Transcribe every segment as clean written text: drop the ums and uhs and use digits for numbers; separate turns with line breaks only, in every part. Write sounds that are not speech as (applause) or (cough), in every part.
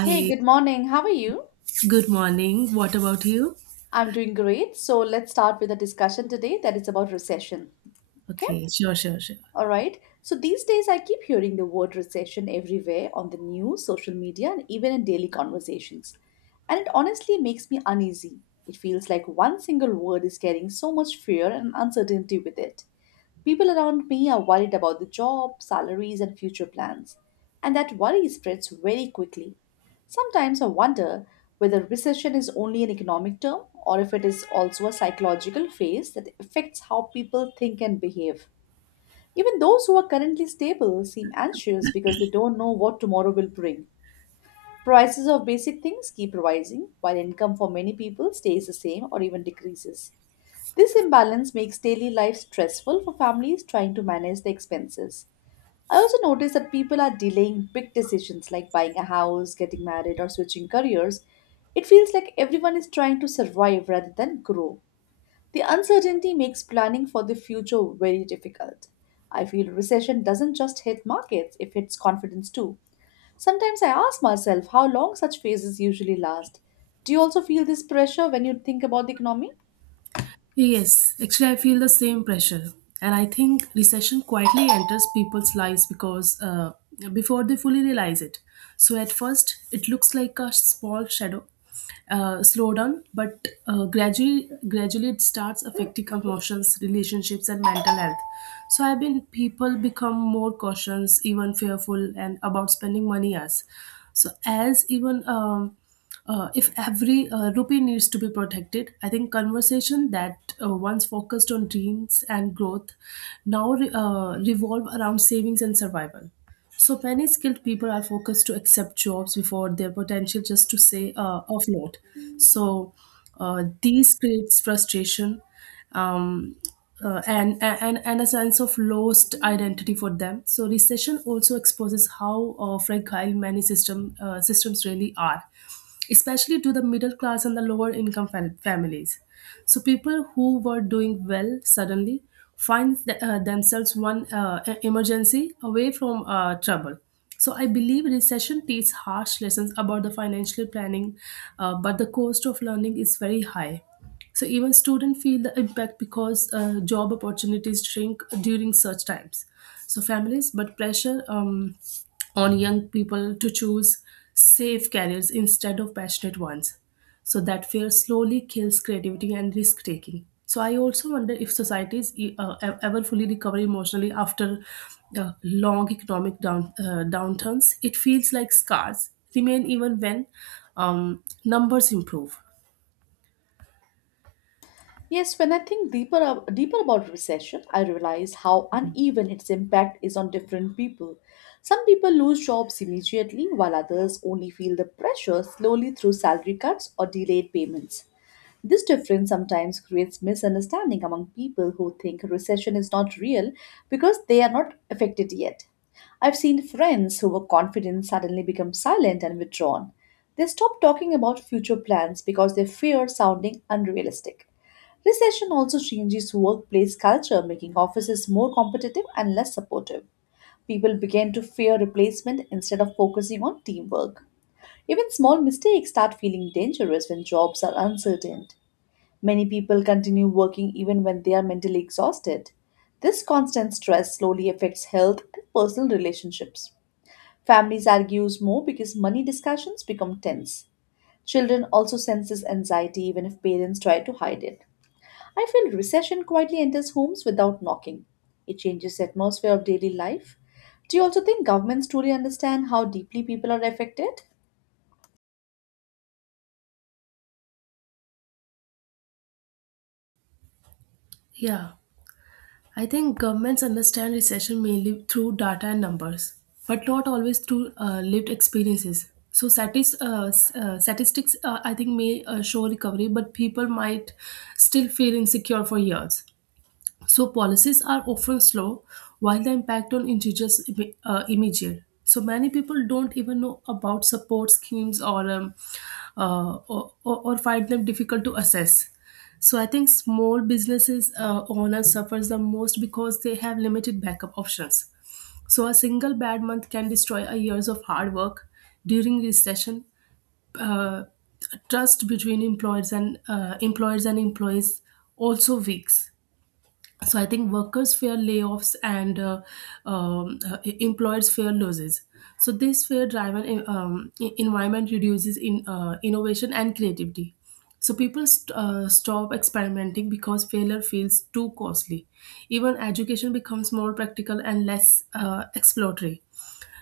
Hey, good morning. How are you?
good morning. What about you?
I'm doing great. So let's start with a discussion today that is about recession. Okay?
Okay, sure, sure, sure.
All right. So these days I keep hearing the word recession everywhere on the news, social media, and even in daily conversations. And it honestly makes me uneasy. It feels like one single word is carrying so much fear and uncertainty with it. People around me are worried about the job, salaries, and future plans, and that worry spreads very quickly. Sometimes I wonder whether recession is only an economic term or if it is also a psychological phase that affects how people think and behave. Even those who are currently stable seem anxious because they don't know what tomorrow will bring. Prices of basic things keep rising, while income for many people stays the same or even decreases. This imbalance makes daily life stressful for families trying to manage the expenses. I also notice that people are delaying big decisions like buying a house, getting married, or switching careers. It feels like everyone is trying to survive rather than grow. The uncertainty makes planning for the future very difficult. I feel recession doesn't just hit markets, it hits confidence too. Sometimes I ask myself how long such phases usually last. Do you also feel this pressure when you think about the economy?
Yes, actually, I feel the same pressure. And I think recession quietly enters people's lives because before they fully realize it. So at first, it looks like a small shadow, slowdown, but gradually it starts affecting emotions, relationships, and mental health. So I've been people become more cautious, even fearful, and about spending money as. So as even if every rupee needs to be protected, I think conversation that once focused on dreams and growth now revolve around savings and survival. So many skilled people are focused to accept jobs before their potential just to say offload. So these creates frustration um, and a sense of lost identity for them. So recession also exposes how fragile many systems really are, especially to the middle class and the lower income families. So people who were doing well suddenly find themselves one emergency away from trouble. So I believe recession teaches harsh lessons about the financial planning, but the cost of learning is very high. So even students feel the impact because job opportunities shrink during such times, so families but pressure on young people to choose safe careers instead of passionate ones, so that fear slowly kills creativity and risk taking. So I also wonder if societies ever fully recover emotionally after long economic downturns. It feels like scars remain even when numbers improve.
Yes, when I think deeper about recession, I realize how uneven its impact is on different people. Some people lose jobs immediately, while others only feel the pressure slowly through salary cuts or delayed payments. This difference sometimes creates misunderstanding among people who think recession is not real because they are not affected yet. I've seen friends who were confident suddenly become silent and withdrawn. They stop talking about future plans because they fear sounding unrealistic. Recession also changes workplace culture, making offices more competitive and less supportive. People begin to fear replacement instead of focusing on teamwork. Even small mistakes start feeling dangerous when jobs are uncertain. Many people continue working even when they are mentally exhausted. This constant stress slowly affects health and personal relationships. Families argue more because money discussions become tense. Children also sense this anxiety even if parents try to hide it. I feel recession quietly enters homes without knocking. It changes the atmosphere of daily life. Do you also think governments truly understand how deeply people are affected?
Yeah, I think governments understand recession mainly through data and numbers, but not always through lived experiences. So statistics, I think, may show recovery, but people might still feel insecure for years. So policies are often slow, while the impact on individuals immediate. So many people don't even know about support schemes or find them difficult to assess. So I think small businesses owners suffers the most because they have limited backup options. So a single bad month can destroy a years of hard work. During recession, uh, trust between employers and employees also weak. So I think workers fear layoffs, and employers fear losses. So this fear driven environment reduces in innovation and creativity. So people stop experimenting because failure feels too costly. Even education becomes more practical and less exploratory.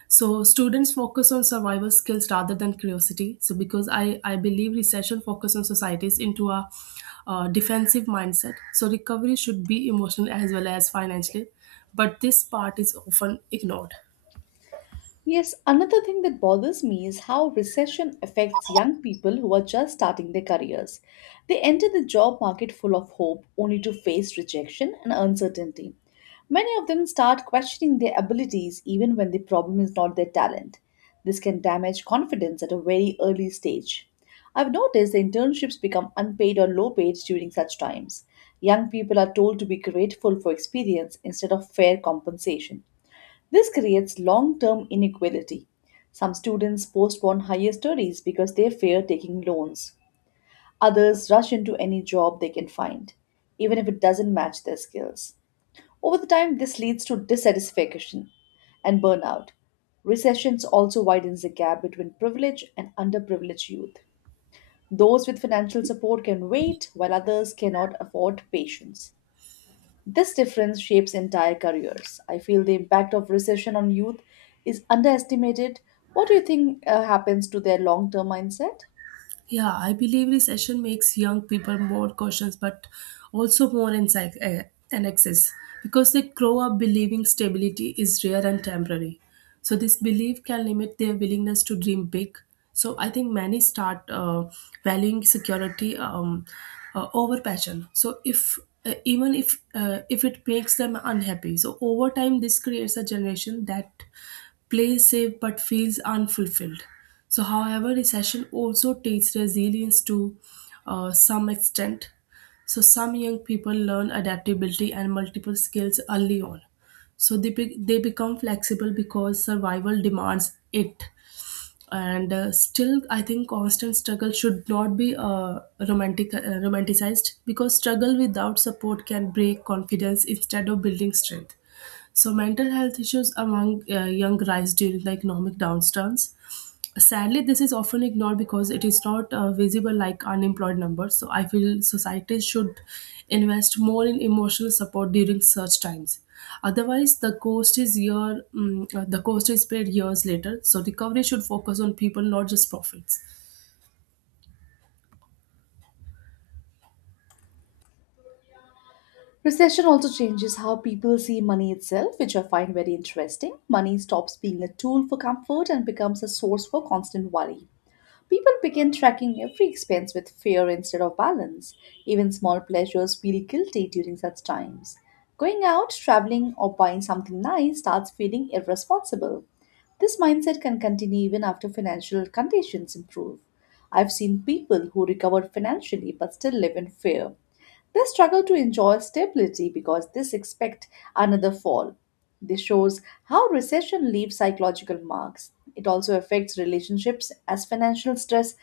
So students focus on survival skills rather than curiosity. So because I believe recession focus on societies into a defensive mindset, so recovery should be emotional as well as financial, but this part is often ignored.
Yes, another thing that bothers me is how recession affects young people who are just starting their careers. They enter the job market full of hope only to face rejection and uncertainty. Many of them start questioning their abilities even when the problem is not their talent. This can damage confidence at a very early stage. I've noticed the internships become unpaid or low paid during such times. Young people are told to be grateful for experience instead of fair compensation. This creates long term inequality. Some students postpone higher studies because they fear taking loans. Others rush into any job they can find, even if it doesn't match their skills. Over the time, this leads to dissatisfaction and burnout. Recessions also widens the gap between privileged and underprivileged youth. Those with financial support can wait, while others cannot afford patience. This difference shapes entire careers. I feel the impact of recession on youth is underestimated. What do you think happens to their long term mindset?
Yeah, I believe recession makes young people more cautious but also more anxious because they grow up believing stability is rare and temporary. So this belief can limit their willingness to dream big. So I think many start valuing security over passion. So if even if it makes them unhappy, so over time, this creates a generation that plays safe but feels unfulfilled. So, however, recession also teaches resilience to some extent. So some young people learn adaptability and multiple skills early on. So they, they become flexible because survival demands it. And still, I think constant struggle should not be romanticized because struggle without support can break confidence instead of building strength. So mental health issues among young rise during the economic downturns. Sadly, this is often ignored because it is not visible like unemployed numbers. So I feel society should invest more in emotional support during such times. Otherwise, the cost is paid years later. So recovery should focus on people, not just profits.
Recession also changes how people see money itself, which I find very interesting. Money stops being a tool for comfort and becomes a source for constant worry. People begin tracking every expense with fear instead of balance. Even small pleasures feel guilty during such times. Going out, traveling, or buying something nice starts feeling irresponsible. This mindset can continue even after financial conditions improve. I've seen people who recovered financially but still live in fear. They struggle to enjoy stability because they expect another fall. This shows how recession leaves psychological marks. It also affects relationships as financial stress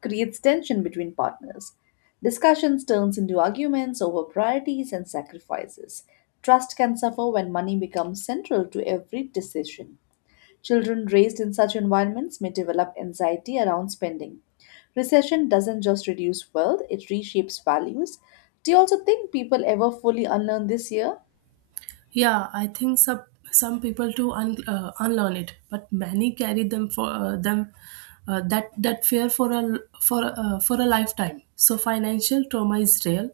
creates tension between partners. Discussions turns into arguments over priorities and sacrifices. Trust can suffer when money becomes central to every decision. Children raised in such environments may develop anxiety around spending. Recession doesn't just reduce wealth, it reshapes values. Do you also think people ever fully unlearn this year?
Yeah, I think some some people unlearn it, but many carry them for them that that fear for a for a lifetime. So financial trauma is real,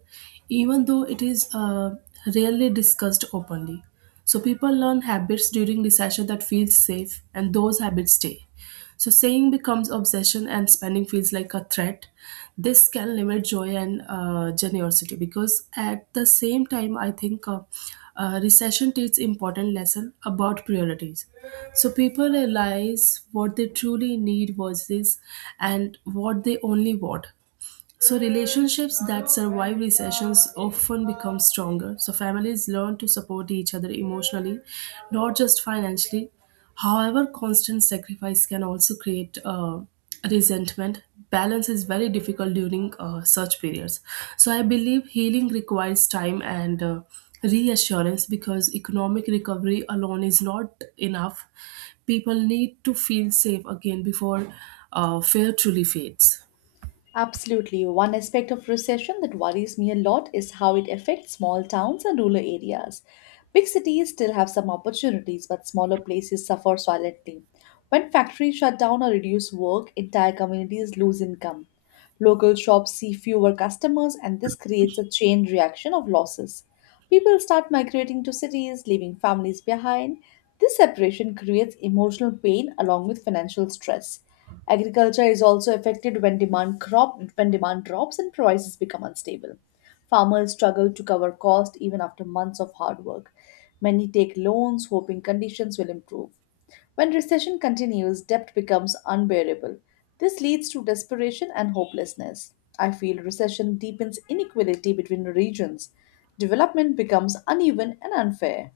even though it is rarely discussed openly. So people learn habits during recession that feels safe, and those habits stay. So saying becomes obsession and spending feels like a threat. This can limit joy and generosity, because at the same time, I think recession teaches important lesson about priorities. So people realize what they truly need versus and what they only want. So relationships that survive recessions often become stronger. So families learn to support each other emotionally, not just financially. However, constant sacrifice can also create resentment. Balance is very difficult during such periods. So I believe healing requires time and reassurance, because economic recovery alone is not enough. People need to feel safe again before fear truly fades.
Absolutely. One aspect of recession that worries me a lot is how it affects small towns and rural areas. Big cities still have some opportunities, but smaller places suffer silently. When factories shut down or reduce work, entire communities lose income. Local shops see fewer customers, and this creates a chain reaction of losses. People start migrating to cities, leaving families behind. This separation creates emotional pain along with financial stress. Agriculture is also affected when demand drops and prices become unstable. Farmers struggle to cover cost even after months of hard work. Many take loans hoping conditions will improve. When recession continues, debt becomes unbearable. This leads to desperation and hopelessness. I feel recession deepens inequality between regions. Development becomes uneven and unfair.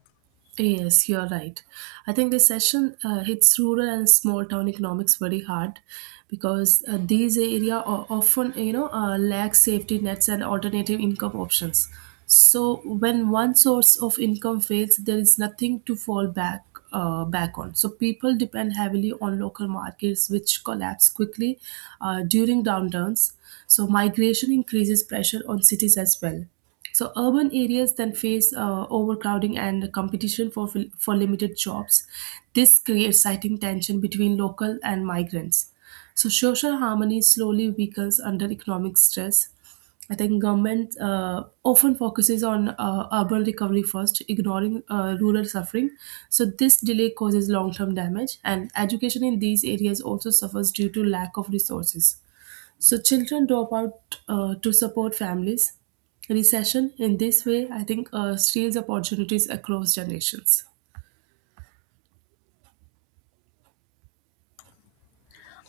Yes, you're right. I think this session hits rural and small town economics very hard because these area often, you know, lack safety nets and alternative income options. So when one source of income fails, there is nothing to fall back back on. So people depend heavily on local markets, which collapse quickly during downturns. So migration increases pressure on cities as well. So urban areas then face overcrowding and competition for for limited jobs. This creates citing tension between local and migrants. So social harmony slowly weakens under economic stress. I think government often focuses on urban recovery first, ignoring rural suffering. So this delay causes long-term damage, and education in these areas also suffers due to lack of resources. So children drop out to support families. Recession in this way, I think, steals opportunities across generations.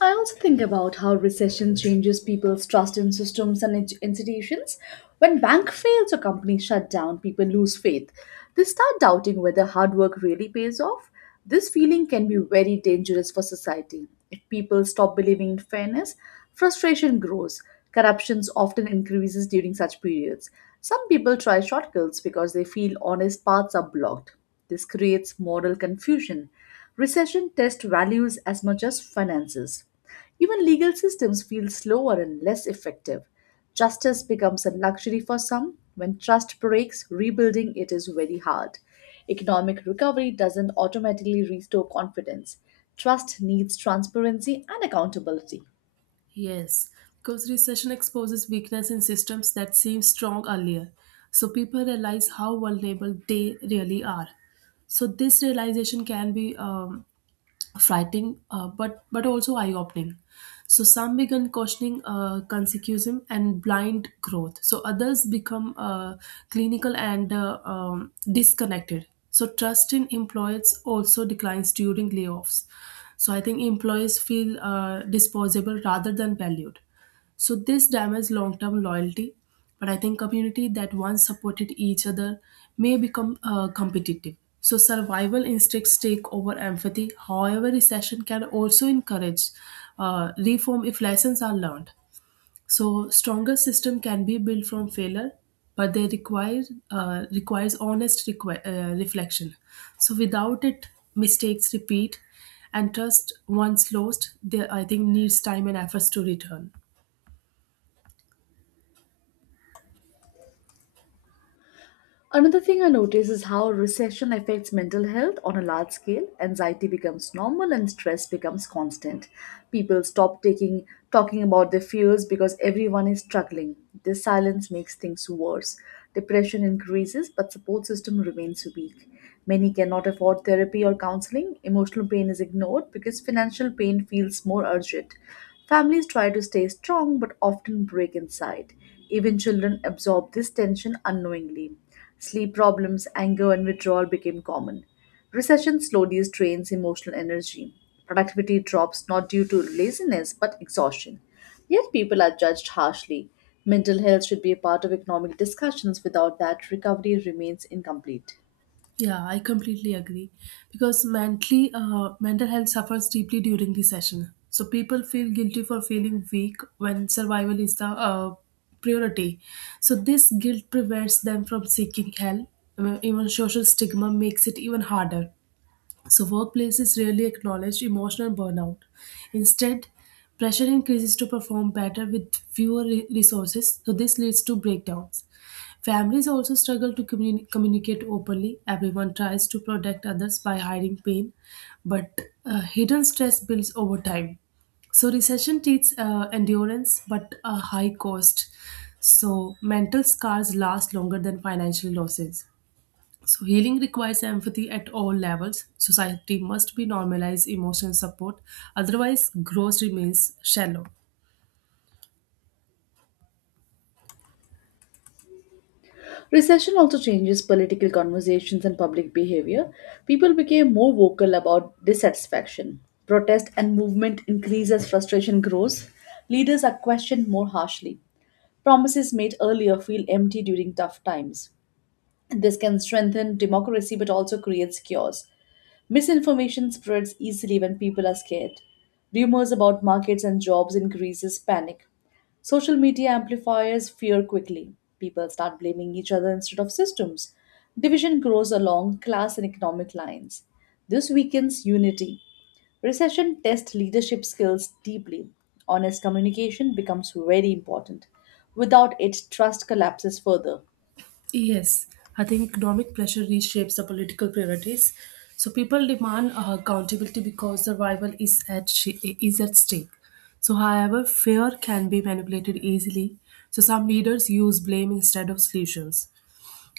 I also think about how recession changes people's trust in systems and institutions. When bank fails or companies shut down, people lose faith. They start doubting whether hard work really pays off. This feeling can be very dangerous for society. If people stop believing in fairness, frustration grows. Corruption often increases during such periods. Some people try shortcuts because they feel honest paths are blocked. This creates moral confusion. Recession tests values as much as finances. Even legal systems feel slower and less effective. Justice becomes a luxury for some. When trust breaks, rebuilding it is very hard. Economic recovery doesn't automatically restore confidence. Trust needs transparency and accountability.
Yes, because recession exposes weakness in systems that seemed strong earlier. So people realize how vulnerable they really are. So this realization can be frightening, but also eye-opening. So some began questioning consecutism and blind growth, so others become clinical and disconnected. So trust in employees also declines during layoffs. So I think employees feel disposable rather than valued. So this damages long-term loyalty. But I think community that once supported each other may become competitive. So survival instincts take over empathy. However, recession can also encourage reform if lessons are learned. So stronger system can be built from failure, but they require requires honest reflection. So without it, mistakes repeat, and trust once lost, they I think needs time and efforts to return.
Another thing I notice is how recession affects mental health on a large scale. Anxiety becomes normal and stress becomes constant. People stop taking talking about their fears because everyone is struggling. This silence makes things worse. Depression increases but support system remains weak. Many cannot afford therapy or counseling. Emotional pain is ignored because financial pain feels more urgent. Families try to stay strong but often break inside. Even children absorb this tension unknowingly. Sleep problems, anger, and withdrawal became common. Recession slowly drains emotional energy. Productivity drops not due to laziness but exhaustion. Yet people are judged harshly. Mental health should be a part of economic discussions. Without that, recovery remains incomplete.
Yeah, I completely agree. Because mental health suffers deeply during the session. So people feel guilty for feeling weak when survival is the priority. So this guilt prevents them from seeking help. Even social stigma makes it even harder. So workplaces rarely acknowledge emotional burnout. Instead, pressure increases to perform better with fewer resources, so this leads to breakdowns. Families also struggle to communicate openly. Everyone tries to protect others by hiding pain, but hidden stress builds over time. So recession teaches endurance but a high cost. So mental scars last longer than financial losses. So healing requires empathy at all levels. Society must be normalized emotional support, otherwise, growth remains shallow.
Recession also changes political conversations and public behavior. People became more vocal about dissatisfaction. Protest and movement increase as frustration grows. Leaders are questioned more harshly. Promises made earlier feel empty during tough times. This can strengthen democracy but also creates chaos. Misinformation spreads easily when people are scared. Rumors about markets and jobs increases panic. Social media amplifies fear quickly. People start blaming each other instead of systems. Division grows along class and economic lines. This weakens unity. Recession tests leadership skills deeply. Honest communication becomes very important. Without it, trust collapses further.
Yes, I think economic pressure reshapes the political priorities. So people demand accountability because survival is is at stake. So, however, fear can be manipulated easily. So some leaders use blame instead of solutions.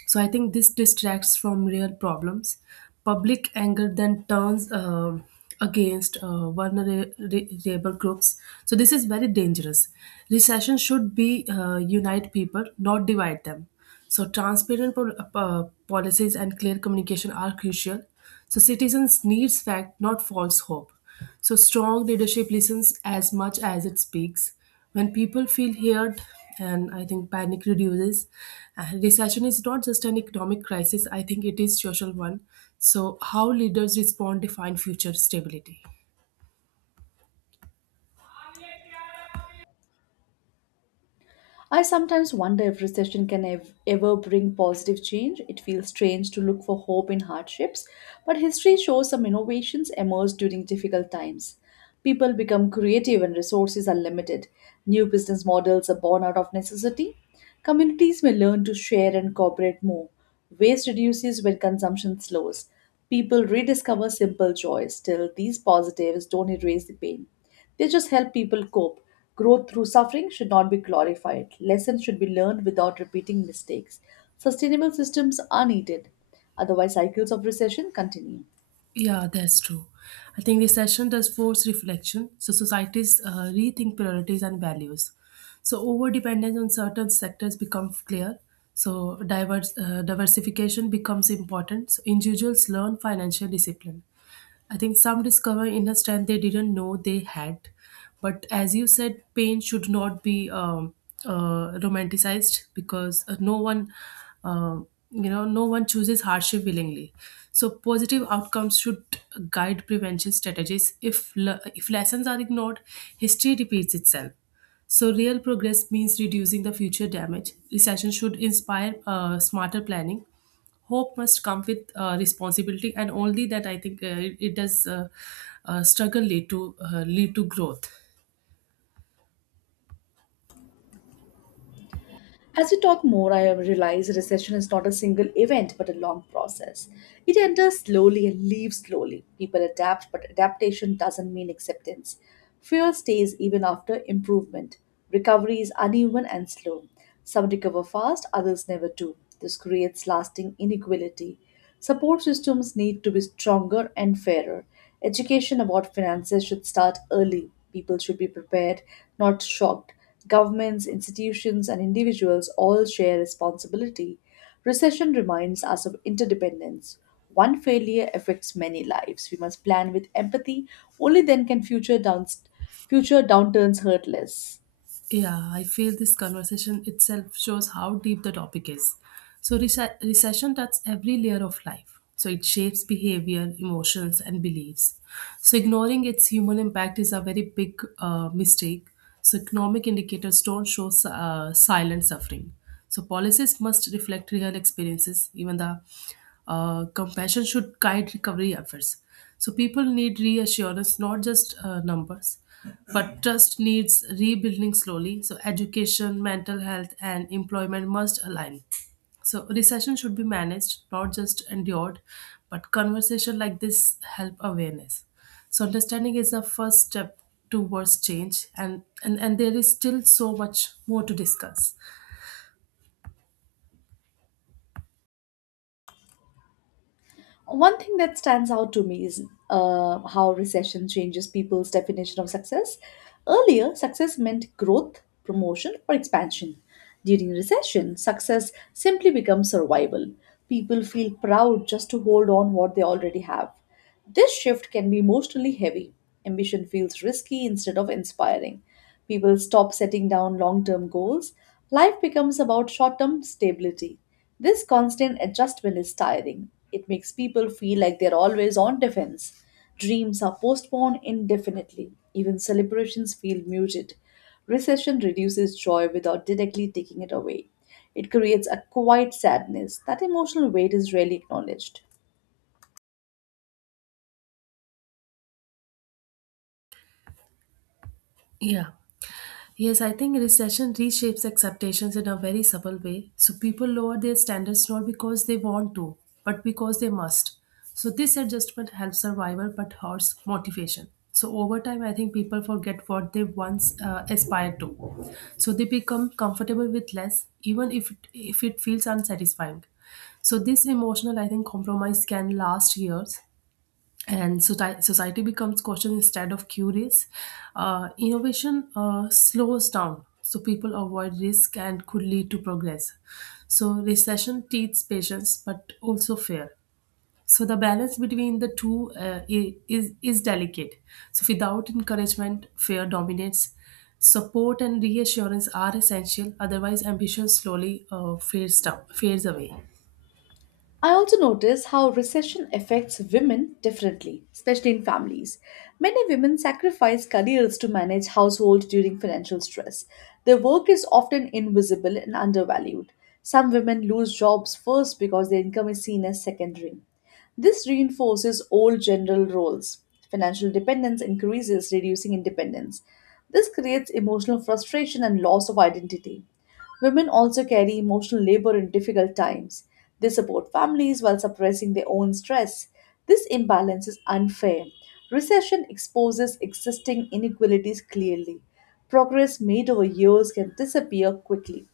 So I think this distracts from real problems. Public anger then turns against vulnerable groups. So this is very dangerous. Recession should be unite people, not divide them. So transparent policies and clear communication are crucial. So citizens needs fact, not false hope. So strong leadership listens as much as it speaks. When people feel heard, and I think panic reduces, and recession is not just an economic crisis, I think it is social one. So how leaders respond define future stability.
I sometimes wonder if recession can ever bring positive change. It feels strange to look for hope in hardships, but history shows some innovations emerge during difficult times. People become creative and resources are limited. New business models are born out of necessity. Communities may learn to share and cooperate more. Waste reduces when consumption slows. People rediscover simple joys. Still, these positives don't erase the pain. They just help people cope. Growth through suffering should not be glorified. Lessons should be learned without repeating mistakes. Sustainable systems are needed. Otherwise, cycles of recession continue.
Yeah, that's true. I think recession does force reflection. So societies rethink priorities and values. So over dependence on certain sectors becomes clear. So diversification becomes important. So individuals learn financial discipline. I think some discover inner strength they didn't know they had. But as you said, pain should not be romanticized because no one, uh, no one chooses hardship willingly. So positive outcomes should guide prevention strategies. If lessons are ignored, history repeats itself. So real progress means reducing the future damage. Recession should inspire smarter planning. Hope must come with responsibility, and only that I think it does struggle lead to lead to growth.
As we talk more, I have realized recession is not a single event but a long process. It enters slowly and leaves slowly. People adapt, but adaptation doesn't mean acceptance. Fear stays even after improvement. Recovery is uneven and slow. Some recover fast, others never do. This creates lasting inequality. Support systems need to be stronger and fairer. Education about finances should start early. People should be prepared, not shocked. Governments, institutions, and individuals all share responsibility. Recession reminds us of interdependence. One failure affects many lives. We must plan with empathy. Only then can future downturns hurt less.
Yeah, I feel this conversation itself shows how deep the topic is. So recession touches every layer of life. So it shapes behavior, emotions, and beliefs. So, ignoring its human impact is a very big mistake. So, economic indicators don't show silent suffering. So, policies must reflect real experiences. Even the compassion should guide recovery efforts. So people need reassurance, not just numbers, but trust needs rebuilding slowly. So education, mental health, and employment must align. So recession should be managed, not just endured, but conversation like this help awareness. So understanding is the first step towards change, and there is still so much more to discuss.
One thing that stands out to me is how recession changes people's definition of success. Earlier, success meant growth, promotion, or expansion. During recession, success simply becomes survival. People feel proud just to hold on what they already have. This shift can be emotionally heavy. Ambition feels risky instead of inspiring. People stop setting down long term goals. Life becomes about short term stability. This constant adjustment is tiring. It makes people feel like they're always on defense. Dreams are postponed indefinitely. Even celebrations feel muted. Recession reduces joy without directly taking it away. It creates a quiet sadness. That emotional weight is rarely acknowledged.
Yeah. Yes, I think recession reshapes expectations in a very subtle way. So people lower their standards not because they want to, but because they must. So this adjustment helps survival but hurts motivation. So over time, I think people forget what they once aspired to. So they become comfortable with less, even if it feels unsatisfying. So this emotional, I think, compromise can last years and society becomes cautious instead of curious. Innovation slows down, so people avoid risk and could lead to progress. So recession teaches patience, but also fear. So the balance between the two is delicate. So without encouragement, fear dominates. Support and reassurance are essential; otherwise, ambition slowly fades down, fades away.
I also notice how recession affects women differently, especially in families. Many women sacrifice careers to manage household during financial stress. Their work is often invisible and undervalued. Some women lose jobs first because their income is seen as secondary. This reinforces old general roles. Financial dependence increases, reducing independence. This creates emotional frustration and loss of identity. Women also carry emotional labor in difficult times. They support families while suppressing their own stress. This imbalance is unfair. Recession exposes existing inequalities clearly. Progress made over years can disappear quickly.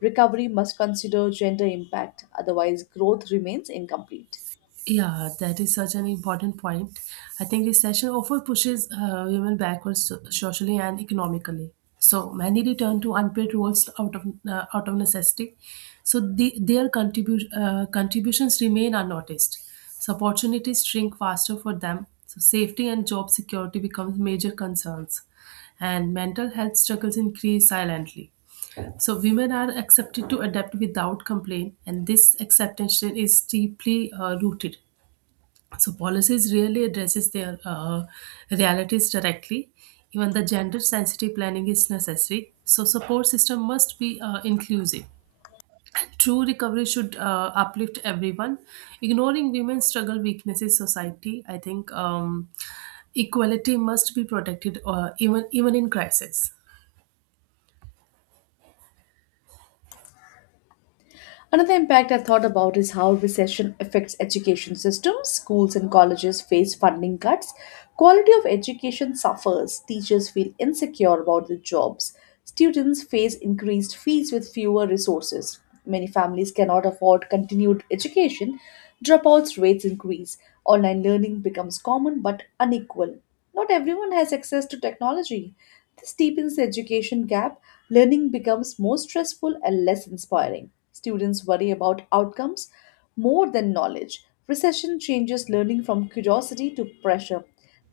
Recovery must consider gender impact, otherwise, growth remains incomplete.
Yeah, that is such an important point. I think recession often pushes women backwards socially and economically. So many return to unpaid roles out of necessity. So their contributions remain unnoticed. So opportunities shrink faster for them. So safety and job security becomes major concerns, and mental health struggles increase silently. So women are accepted to adapt without complaint, and this acceptance is deeply rooted. So policies really addresses their realities directly. Even the gender-sensitive planning is necessary. So support system must be inclusive. True recovery should uplift everyone. Ignoring women's struggle weaknesses society. I think equality must be protected even in crisis.
Another impact I thought about is how recession affects education systems. Schools and colleges face funding cuts. Quality of education suffers. Teachers feel insecure about their jobs. Students face increased fees with fewer resources. Many families cannot afford continued education. Dropouts rates increase. Online learning becomes common but unequal. Not everyone has access to technology. This deepens the education gap. Learning becomes more stressful and less inspiring. Students worry about outcomes more than knowledge. Recession changes learning from curiosity to pressure.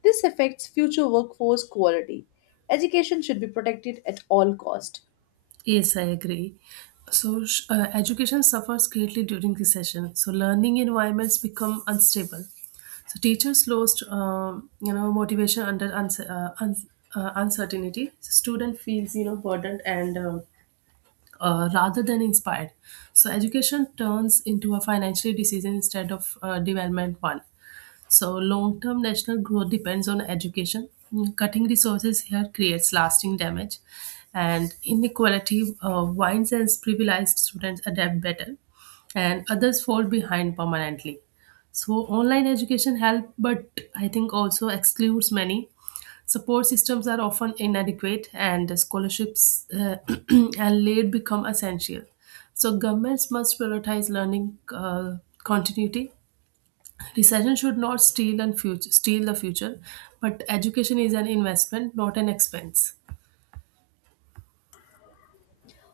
This affects future workforce quality. Education should be protected at all cost.
Yes, I agree. So, education suffers greatly during recession. So, learning environments become unstable. So, teachers lost, you know, motivation under uncertainty. So student feels, burdened and rather than inspired. So, education turns into a financial decision instead of development one. So, long term national growth depends on education. Mm, Cutting resources here creates lasting damage, and inequality winds and privileged students adapt better, and others fall behind permanently. So, online education help, but I think also excludes many. Support systems are often inadequate, and scholarships (clears throat) and late become essential. So, governments must prioritize learning continuity. Recession should not steal and future, steal the future, but education is an investment, not an expense.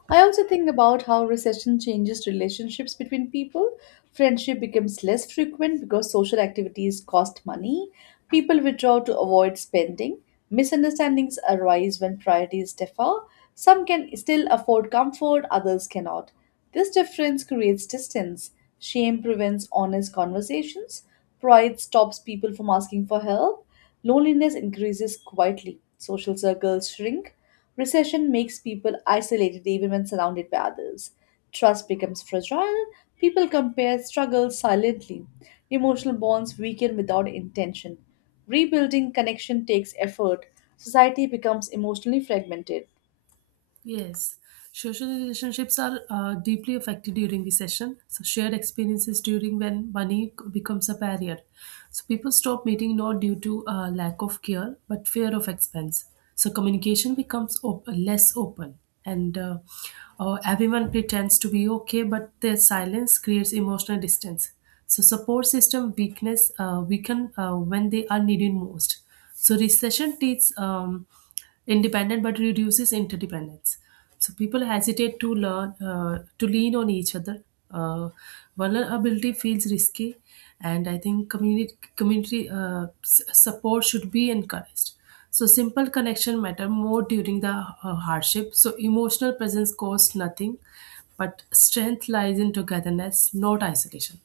I also think about how recession changes relationships between people. Friendship becomes less frequent because social activities cost money. People withdraw to avoid spending. Misunderstandings arise when priorities differ. Some can still afford comfort, others cannot. This difference creates distance. Shame prevents honest conversations. Pride stops people from asking for help. Loneliness increases quietly, social circles shrink, recession makes people isolated even when surrounded by others. Trust becomes fragile, people compare struggles silently, emotional bonds weaken without intention. Rebuilding connection takes effort, society becomes emotionally fragmented.
Yes, social relationships are deeply affected during the session. So shared experiences during when money becomes a barrier. So people stop meeting not due to lack of care, but fear of expense. So communication becomes less open, and everyone pretends to be okay, but their silence creates emotional distance. So support system weakness weaken when they are needed most. So recession teaches. Independent but reduces interdependence, so people hesitate to learn to lean on each other. Uh, vulnerability feels risky, and I think community support should be encouraged. So simple connection matter more during the hardship. So emotional presence costs nothing, but strength lies in togetherness, not isolation.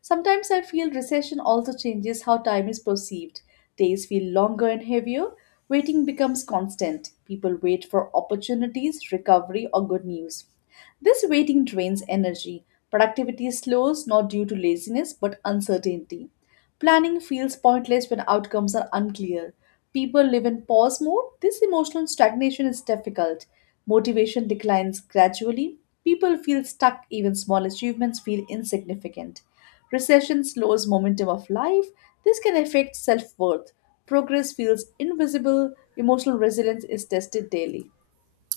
Sometimes I feel recession also changes how time is perceived. Days feel longer and heavier. Waiting becomes constant. People wait for opportunities, recovery, or good news. This waiting drains energy. Productivity slows not due to laziness but uncertainty. Planning feels pointless when outcomes are unclear. People live in pause mode. This emotional stagnation is difficult. Motivation declines gradually. People feel stuck, even small achievements feel insignificant. Recession slows momentum of life. This can affect self worth. Progress feels invisible. Emotional resilience is tested daily.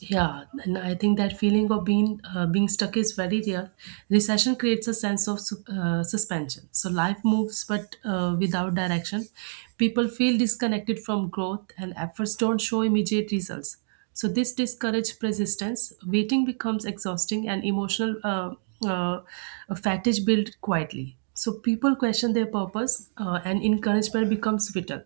Yeah, and I think that feeling of being stuck is very real. Recession creates a sense of suspension. So life moves, but without direction. People feel disconnected from growth, and efforts don't show immediate results. So this discourages persistence. Waiting becomes exhausting, and emotional uh, fatigue builds quietly. So people question their purpose, and encouragement becomes vital.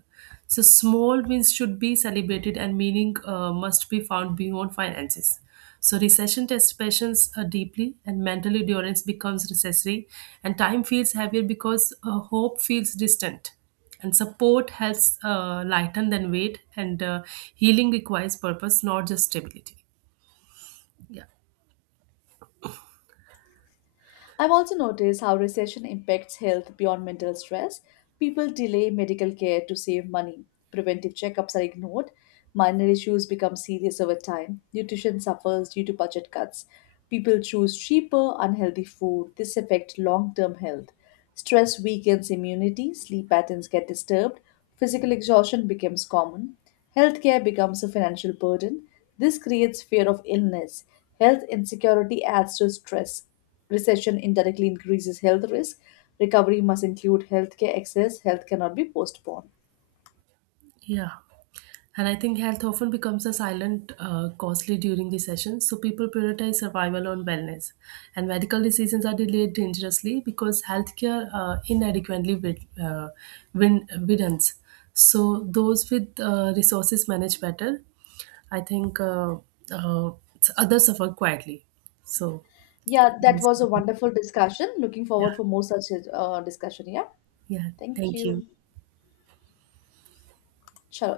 So small wins should be celebrated and meaning must be found beyond finances. So recession tests patience deeply, and mental endurance becomes necessary, and time feels heavier because hope feels distant, and support helps lighten than weight, and healing requires purpose, not just stability. Yeah.
I've also noticed how recession impacts health beyond mental stress. People delay medical care to save money. Preventive checkups are ignored. Minor issues become serious over time. Nutrition suffers due to budget cuts. People choose cheaper, unhealthy food. This affects long term health. Stress weakens immunity. Sleep patterns get disturbed. Physical exhaustion becomes common. Healthcare becomes a financial burden. This creates fear of illness. Health insecurity adds to stress. Recession indirectly increases health risk. Recovery must include healthcare access. Health cannot be postponed.
Yeah. And I think health often becomes a silent costly during the session, so people prioritize survival on wellness. And medical decisions are delayed dangerously because healthcare inadequately widens. So those with resources manage better. I think uh, others suffer quietly. So,
Yeah, that was a wonderful discussion. Looking
yeah,
forward for more such discussion. Yeah,
yeah.
thank
Thank you.
you. Chalo.